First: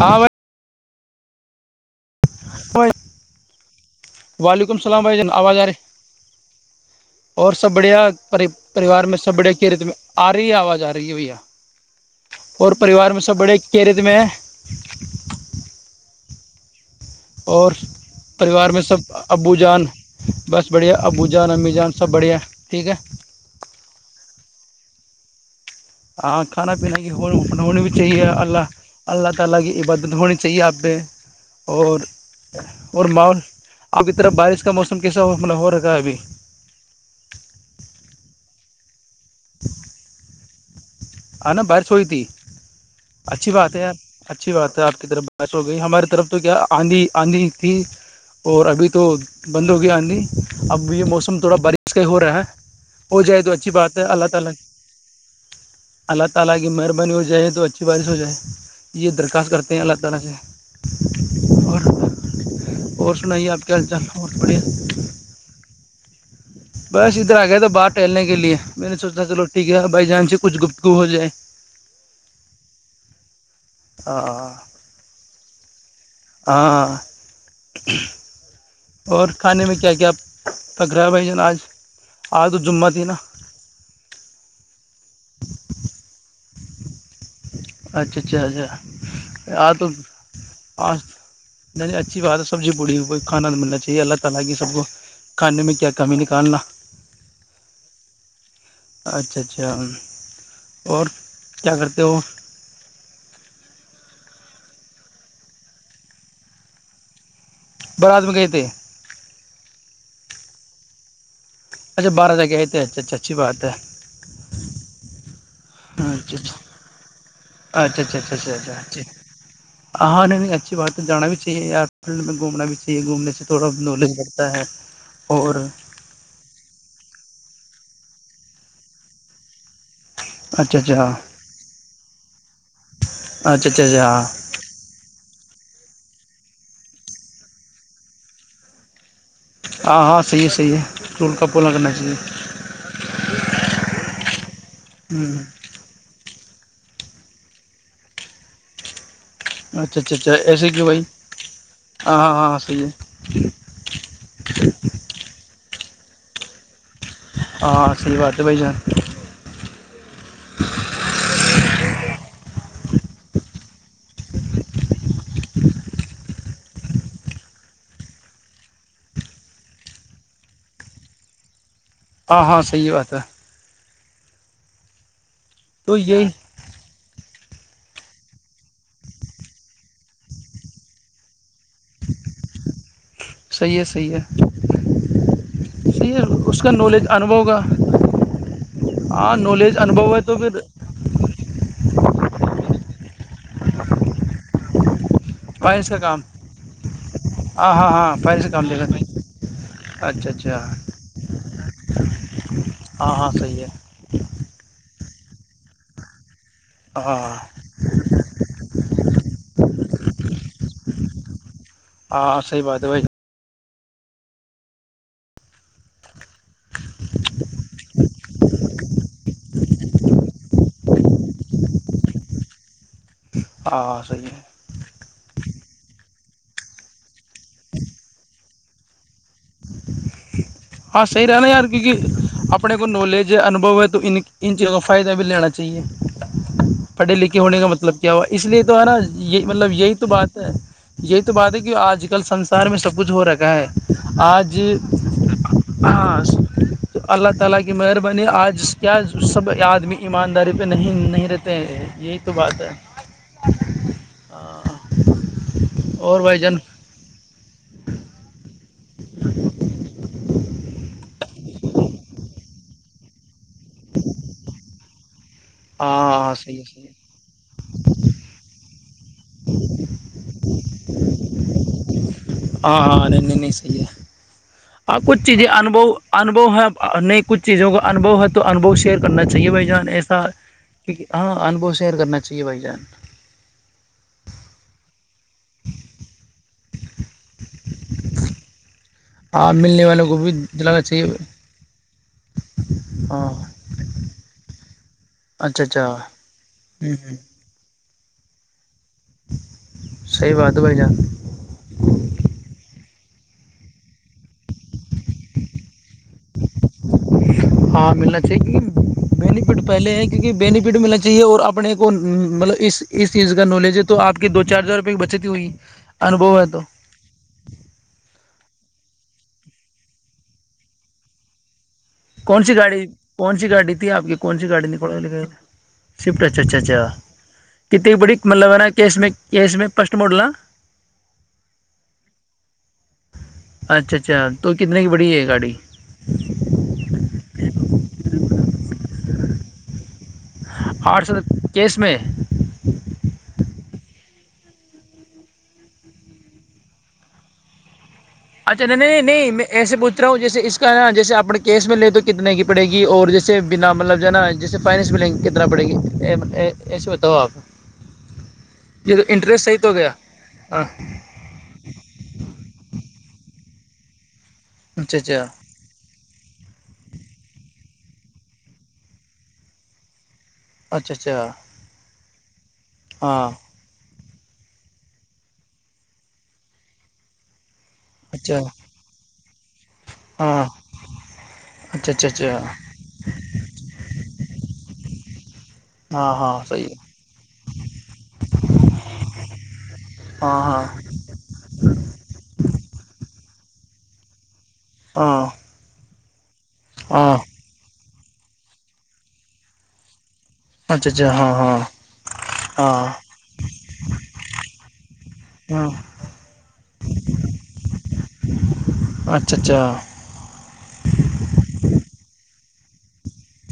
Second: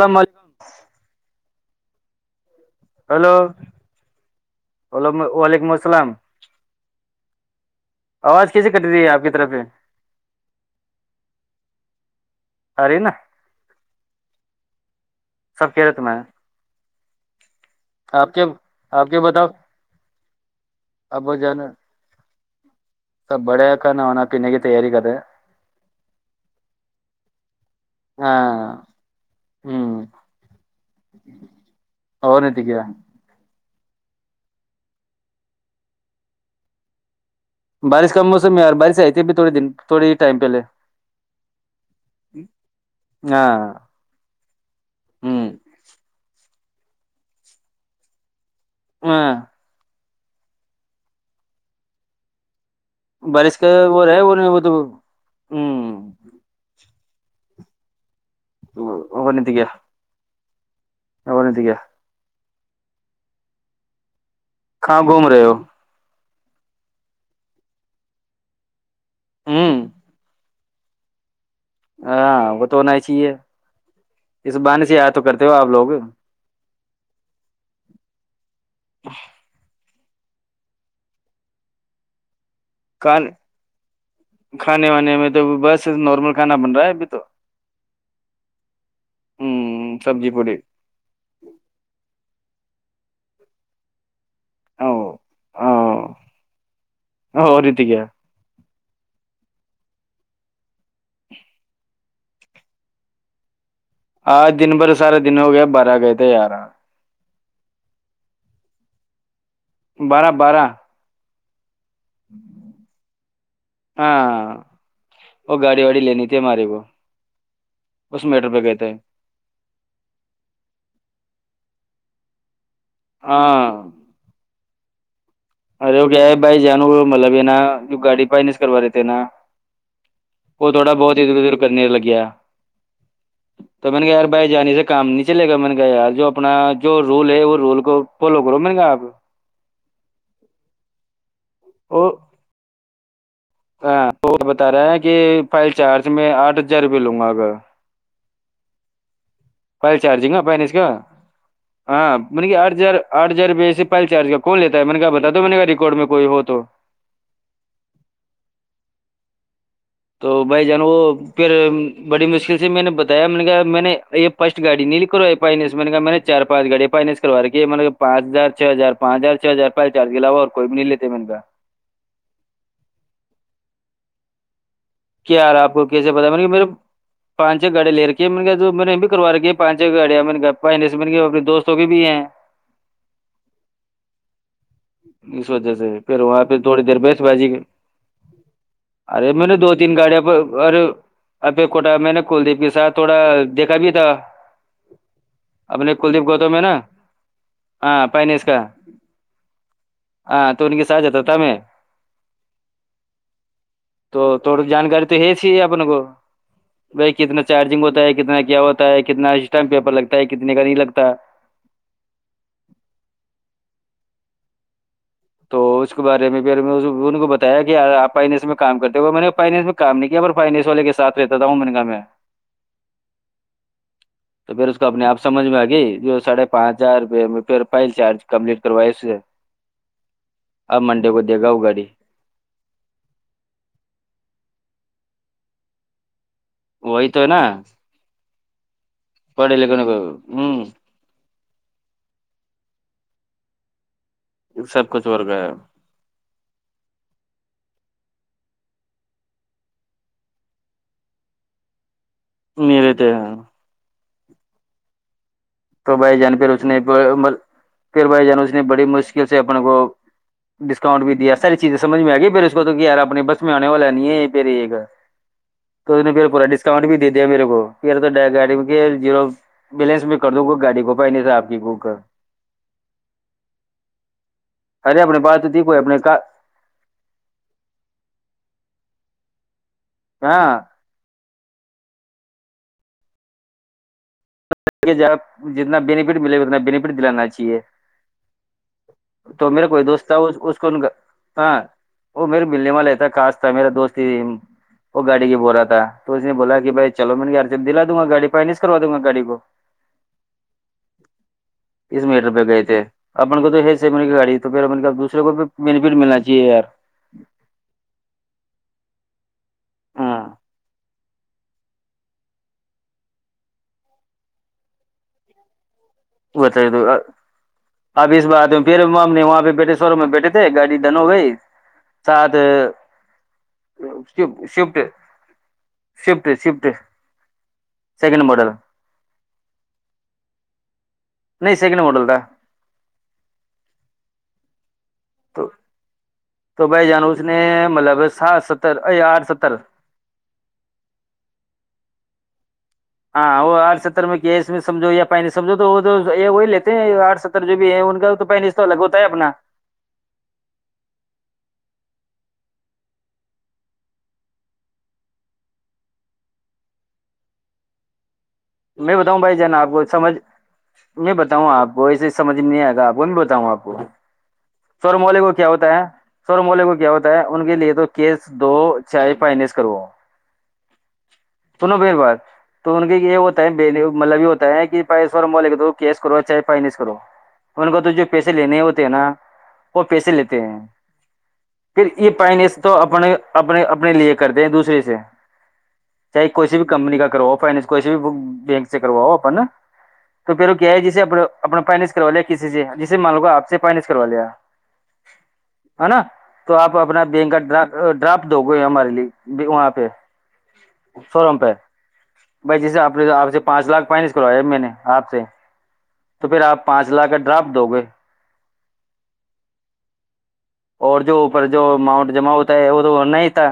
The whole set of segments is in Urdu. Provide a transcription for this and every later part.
ہاں بھائی علیکم بھائی وعلیکم اللام بھائی ہیلو جان آواز آ وعلیکم رہی السلام اور سب بڑھیا آواز کیسے کٹ رہی پریوار ہے میں آپ سب طرف بڑیا سے کی ریت میں آ رہی ہے آواز آ رہی ہے بھیا اور آ رہی ہے نا پریوار میں سب بڑے کیرت میں سب خیریت میں اور پریوار میں سب آپ کے بتاؤ ابو جان بس بڑھیا ابو جان امی جان سب بڑھیا ٹھیک ہے سب بڑھیا کھانا وانا پینے کی تیاری کر رہے ہی ہاں کھانا پینا کی ہونی بھی چاہیے ہیں اللہ ہاں اللہ تعالی کی ہوں عبادت ہونی چاہیے یہاں پہ اور نہیں تو کیا اور ماحول اب ادھر بارش کا موسم کیسا ہو رکھا ہے ابھی بارش کا موسم ہے یار بارش ہے بھی تھوڑے دن تھوڑے ہی ٹایم پہلے ہاں نا بارش ہوئی تھی ہاں اچھی بات ہے یار اچھی بات ہے آپ کی طرف ہوں بارش ہو گئی ہماری طرف تو کیا آندھی آندھی تھی اور ابھی تو ہاں بند ہو گیا آندھی اب یہ موسم تھوڑا بارش کا ہی ہو رہا ہے ہو جائے تو بارش اچھی کا بات ہے وہ رہے اللہ وہ تو تعالی وہ ہمم اللہ کی مہربانی ہو جائے تو اچھی بارش ہو جائے یہ درخواست کرتے ہیں اللہ تعالی سے اور نہیں تو کیا اور سنائیے آپ کیا حال چال اور بڑھیا کہاں گھوم رہے ہو بس ادھر آ گئے تھے باہر ٹہلنے کے لیے میں نے سوچا چلو ٹھیک ہوں ہے بھائی جان سے کچھ گفتگو گو ہو جائے ہاں وہ تو ہونا ہی چاہیے ہاں اس بہانے سے یاد تو کرتے ہو آپ لوگ بھی ہاں اور کھانے میں کیا کیا پک رہا ہے بھائی جان آج تو جمعہ تھی نا کھانے وانے میں تو بس نارمل کھانا بن رہا ابھی تو اچھا اچھا اچھا آ تو ہ سبزی پوڑی آ اچھی بات ہے سبزی پوری کھانا بننا چاہیے اللہ سب کو او کھانے میں کیا او کمی نکالنا اور رہتی کیا اچھا اچھا اور کیا کرتے ہو آج دن بھر سارا دن ہو گیا بارہ گئے تھے یارہ بارات میں گئے تھے بارہ بارہ اچھا بارہ تک گ آئے تھے اچھا اچھا اچھی بات ہے ہاں وہ گاڑی واڑی لینی اچھا تھی ہمارے کو اچھا اچھا اس اچھا اچھا میٹر اچھا پہ اچھا گئے تھے اچھا ہاں نہیں نہیں اچھی بات ہے جانا بھی چاہیے [unintelligible] گھومنے سے ہاں تھوڑا نالج بڑھتا ہے اور ارے وہ گ ہے بائی جان مل نا جو گاڑی پائ نہیںس کروا رہےتے نا وہ اچھا تھوڑا اچھا بہت ادھر ادھر کرنے لگ گیا اچھا اچھا تو میں نے اچھا کہ یار بھائی جانے سے کام نہیں چلے گا میں نے کہا یار جو اپنا جو رول ہے وہ رول کو فالو کرو م گا آپ ہاں ہاں صحیح ہے صحیح ہے اور [unintelligible] ہاں اور [inaudible] رہا ہے کہ ہ فائل چارج میں آٹھ ہزار روپئے لوں گا اگر پل اچھا اچھا اچھا چارجنگ ہے ایسے پائنز کیوں کا بھائی ہاں ہاں آٹھ صحیح ہے ہزار آٹھ ہزار رپئے سے پل چارج کا کون لیتا ہے میں نے بتا تو نے گ کوڑ میں کوئی ہو تو ہاں سی بد بھ جان تو بھائی جان وہ پھر بڑی مشکل سے میں نے بتایا میں نے کہا میں نے یہ فسٹ گاڑی نہیں کروا فائس میں نے کہا میں نے چار پانچ گاڑی فائس کروا رہے نے پانچ ہزار چھ ہزار پانچ ہزار چھ ہزار چار کے علاوا اور کوئی بھی نہیں لیتے میں نے کہا [unintelligible] کیا حالا ہے آپ کو تو کیسے یہی پتا م میرے پانچ گاڑیا لے ر کےے میں نے کہ جو میں نے بھی کرو رے پانچ گاڑیا میں نے پ سے اپنے دوست بھی ہیں صحیح ہے صحیح ہے اس وجہ سے صحیح پھر ہے وہاں پہ اس کا تھوڑی دیر نالج بیس ب انبھو جی کا ارے ہاں میرے نالج دوست تین انبھو ہے گاڑیوں پ تو پھر اور ابے کوٹا میں نے کلدیپ کے ساتھ تھوڑا دیکھا بھی تھا فائنس اپنے کا کام کلدیپ گوتم میں نا ہاں ہاں ہاں فائنس کا کام لے کر اچھا ہاں اچھا تو ان کے ساتھ جاتا تھا میں ہاں ہاں صحیح ہے تو تھوڑی جانکاری تو ہے سی اپنے کو بھائی ہاں کتنا چارجنگ ہوتا ہے کتنا کیا ہوتا ہے کتنا سسٹائم پیپر لگتا ہے کتنے کا نہیں لگتا ہاں صحیح بات ہے بھائی تو اس کے بارے پ ان کو بتایا کہ آپا ان سے میں کام کرتے وہ میں نے فائنس میں کام نہیں کیا فائنس والے کے سات رہتا تھا میں نے کہ میں اور تو پھر اس کو اپنےپ سمجھ میں آئے جو ساھے پانچ ہزار پھر فل چارج کمپٹ کروائے سے ہے ہاں صحیح رہا دے نا گا وہ یار گاڑی کیونکہ اپنے کو نالج ہے انوبو ہے تو ان ان چیزوں کو فائدہ بھی لینا چاہیے وہی پڑھے تو ہے لکھے نا ہونے کا مطلب کیا ہو اس لیے ہے نا یہ پڑھے مطلب لکھے یہی تو بات ہے ہ یہ تو تو بات ہے کی آج کل سنسار میں سب کچھ ہو رکھا ہے اج سب کچھ اور گیا اللہ تعالی کہ مہربانی آج کیا سب آدمی ایمانداری پہ نہیں نہیں رہتے ہیں یہ ا تو بعد میرے تھے ہ تو بھائی جان پھر اس نے پھر بھائی جان اس نے مشکل سے اپنے کو ڈسکاؤنٹ بھی دیا ساری چیزیں سجھ میں آ گی پھر اس کو تو کہیار اپنی بس اس میں آنے والا نہیں ہے پے یہ گھر ہاں تو اس نے پھر ہاں پورا صحیح ہے ڈسکاؤنٹ صحیح بھی ہے دے دیا میرے کو پھر تو گاڑی جیرو بیلنس میں کر دوں گا گاڑی کو پہنے سے آپ کی کو ہ نہیں صی ہے ارے اپنے کچھ پاس چیزیں تو تھی کوئی اپنے کا، انبو ہے نہیں کچھ چیزوں کا انبو ہے تو انوھو شیئر کرنااہے بھائی جان ایسا ہاں کیک ہاں انبھو شیئر کرنا چاہیے بھائی جان کے ج آپ جتنا بینفٹ ملےا اتنا بینیفٹ دلانا چاہیے تو اور میرا کوئی ملنے والوں دوست تھا کو بھی اس کو جلانا چاہیے ہاں وہ میرے بلیم لیتا ہاں کاش تھا میرا دوست ہی اچھا اچھا ہ [unintelligible] [unintelligible] صحیح بات ہے بھائی جان [unintelligible] [unintelligible] [unintelligible] [unintelligible] ہاں ملنا چاہیے کیونکہ [unintelligible] ہاں [unintelligible] تو [unintelligible] [unintelligible] shift shift shift shift second model [unintelligible] [unintelligible] [unintelligible] ہے گاڑی [unintelligible] [unintelligible] [unintelligible] [unintelligible] الگ ہوتا ہے اپنا [unintelligible] [unintelligible] تو انٹرسٹ صحیح تو ہو گیا ہاں [unintelligible] [unintelligible] اچھا اچھا [unintelligible] [unintelligible] اچھا اچھا ہاں [unintelligible] اچھا [unintelligible] ہاں اچھا اچھا اچھا [unintelligible] ہاں ہاں صحیح ہے [unintelligible] ہاں ہاں [unintelligible] [unintelligible] [unintelligible] ہاں [unintelligible] [unintelligible] اچھا اچھا ہاں [unintelligible] ہاں ہاں [unintelligible] پانچ لاکھ فائننس کرویا میں نے آپ سے ہاں تو پھر آپ پانچ لاکھ کا ڈرافٹ دو گے اچھا اچھا اور جو اوپر جو اماؤنٹ جما ہوتا ہے تو نہیں تھا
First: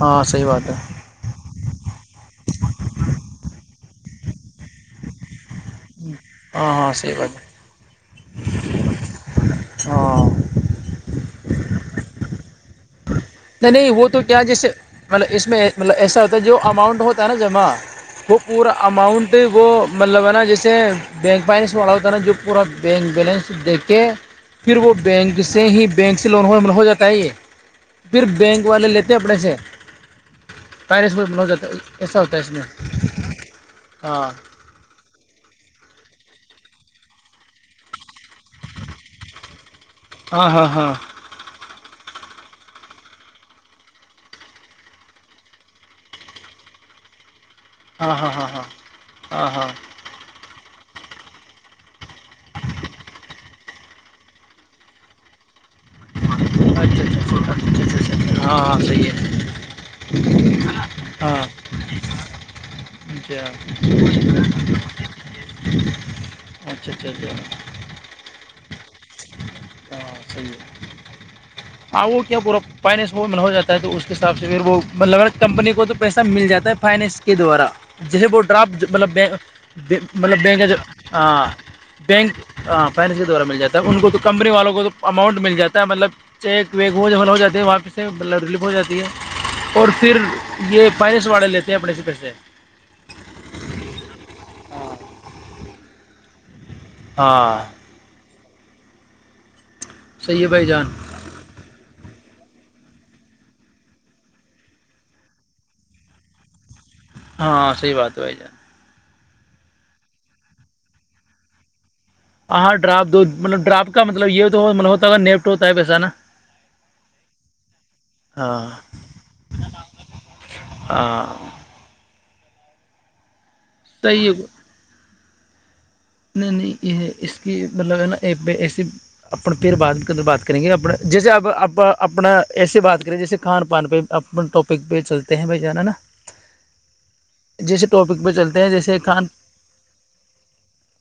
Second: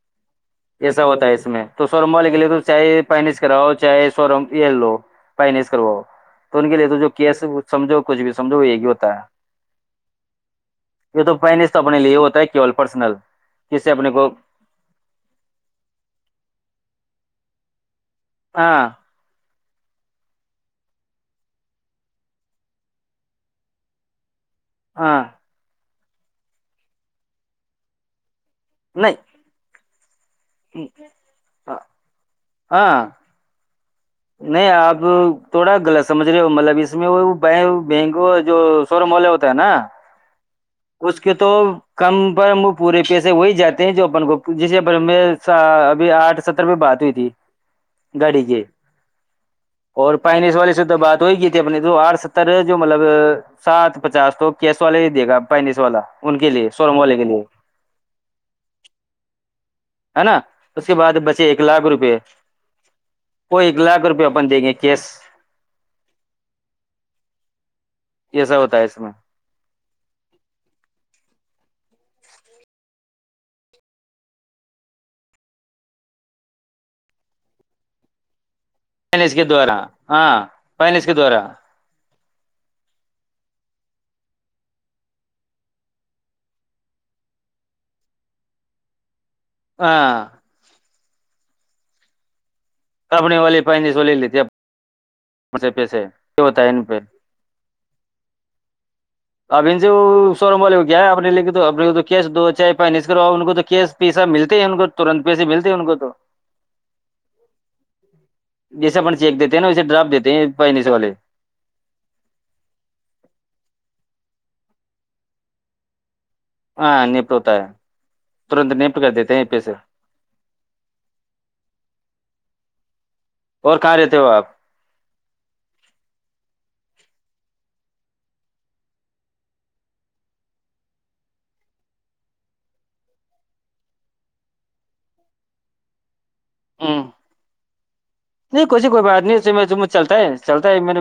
ہاں صحیح بات ہے ایسا ہوتا ہے اس میں [unintelligible] [unintelligible] تو ہاں ان کے لیے ہاں تو جو صحیح کیا بات سمجھو کچھ بھی سمجھو ایک ہی ہوتا ہے ہے ہاں یہ تو فائننس تو اپنے لیے ہوتا ہے کیول پرسنل نہیں کس نہیں سے وہ اپنے تو کو کیا جس سے مطلب اس میں مطلب ایسا ہوتا ہے جو اماؤنٹ ہوتا ہے نا جمع [unintelligible] وہ پورا ہاں اماؤنٹ وہ مطلب ہے نا جیسے بینک فائنینس میں والا ہوتا ہے نا جو پورا بینک بیلنس دیکھے [unintelligible] پھر وہ ہاں بینک سے ہی [inaudible] بینک سے لون ہو ہو جاتا ہے یہ [inaudible] پھر بینک والے لیتے نہیں اپنے سے پیرس میں ہو جات ایسا ہوتا ہیں اس می ہاں نہیں اب تھوڑا غلط سمجھ رہے ہو مطلب اس میں وہ بینک جو شو روم والے ہوتے ہے نا ہاں ہاں ہاں اس کے تو کم وہ پورے پیسے وہی جاتے ہیں جو اپن کو جسے ابھی آٹھ ستر پے بات ہوئی تھی ہاں ہاں گاڑی ہاں کے ہاں ہاں ہاں اور پائنیس والی جے تو بات وہی کی تھی اپ نے تو آٹھ ستر جو مطلب سات پچاس تو کیس والے ہی دے گا فائننس اچھا اچھا فوٹ ہاں ہاں صحیح ہے [unintelligible] [inaudible] ہے نا اس کے بعد ہاں بچے ایک لاکھ روپئے اچھا وہ ایک لاکھ روپئے اپن دیں گے کیش اچھا اچھا یہ سب ہوتا ہے اس میں ہاں صحیح ہے ہاں وہ کیا پورا فائننس وہ مطلب ہو جاتا ہے تو اس کے حساب سے وہ مطلب کمپنی کو تو پیسہ مل جاتا ہے فائننس کے دوارا جیسے [inaudible] پر آپ جب مطلب بینک فائنس کے دوارا دی مطلب ہاں بینک کا جو فائنس کے ہاں دوارا بینک [unintelligible] ہاں فائننس کے دوارا مل جات ہے ان کو تو کمپنی والوں کو تو اماؤنٹ مل جاتا ہے مطلب چیک ویک ہو جا مطلب ہو جاتے ہے وہاں پے سے بل ریلیف ہو جاتی ہے اور پھر ہاں یہ فائننس والاے لیتے ہیں اپنے سے پیسے سپنے والی پائ سو لے لی تب ہوتا ہے پہ ہاں ابھی سے وہ صحیح ہے سوورم بھائی والے جان کیا ہے اپنے لے کے تو اپنے کیش دو چائے پانی اسو ان کو تو کیش پیسہ ملتے ہیں ان کو تنت پیسے ملتے ہے ان کو تو [inaudible] ہاں صحیح بات ہے بھائی جان دیک دیتے ہیںا اسے ڈراپ دیتے ہیں بہنے س والے [inaudible] ہاںاں ڈراپ دو مطلب ڈرپ کا مطلب یہ توب ہوتا نیپٹ ہوتا ہے پیسا نا ہاں نپٹ ہوتا ہے ہاں ترنت نپٹ کر دیتے ہیں پیسے ہاں اور کہاں رہتے ہو صحیح ہے آپ نہیں نہیں یہ اس کی مطلب ہے نا ای پہ ایسی اپنے پیر بد بات کریں گے اپ جیسے اب آپ اپنا ایسے بات کریں جیسے کھان پان پہ اپنے ٹاپک پہ چلتے ہیں بھائی جانا ہے نا ہاں جیس نہیں کوسی کوئی بات نہیں چلتا ہے چلتا ہے میرے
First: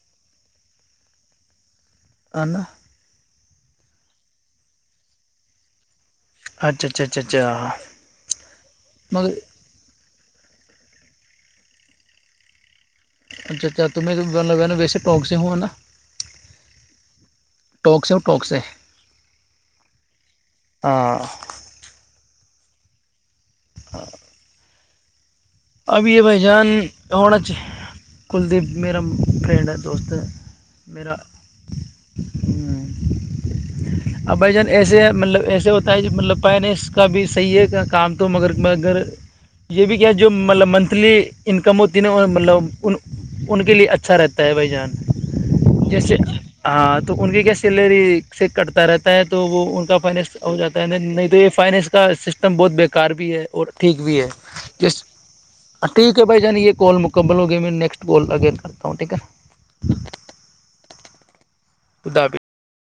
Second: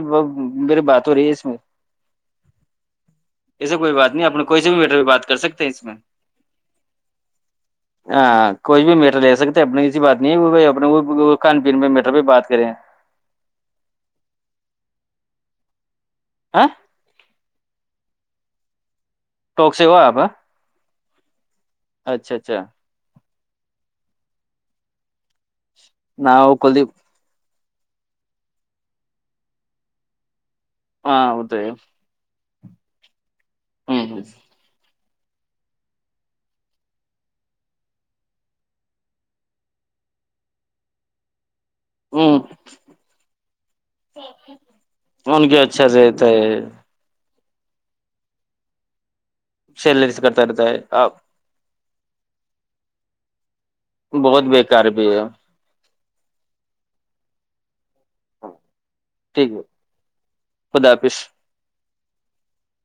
میری بات ہو رہی ہے اس میں نا ایسے کوئی بات نہیں اپنے کوئی س بھی میٹر بات کر سکتے ہیں اس میں اچھا اچھا اچھا اچھا ہاں کوئی بھی میٹ مگر لے سکتے اپنی ایسی بات نہیں وہ اپ ک میں بھی بات کریں اچھا اچھا ت توم میں نا ویسے ٹونک سے ہوںا نا ہاں ٹوکسٹ پک سےے ٹوک سے ہو آپ اچھا اچھا اور اب یہ نہ بھائی وہ جان کلدیپ ہونا چاہے کلدیپ میرا فرینڈ ہے دوست میرا ہاں وہ تو ہے ہ ا بھ جان ایسے مطلب ایسے ہوتا ہے مطلب پائے نہیں اس کا بھی صحیح ہے کا کام تو مگر مگر یہ بھی کیا جو مطلب منتھلی انکم ہوتی نا ہ مطلب ان ان کے لیے اچھا رہتا ہے بھائی جان ان کے اچھا جیسے رہتا ہے ہاں تو ان کے کیس چلری سیک کٹتا رہ ہے تو وہ ان کا سیلری سے فائنس کرتا ہو رہتا جاتا ہے آپ نہیں تو یہ فائنس کا سسٹم بہت بکار بھی ہے اور ٹھیک بھی ہے بہت بیکار جس بھی ہے ٹھیک ہے بھائی جان یہ کال مک کبل ہو گے میں نیکسٹ ٹھیک ہے [unintelligible] خدا حافظ اداب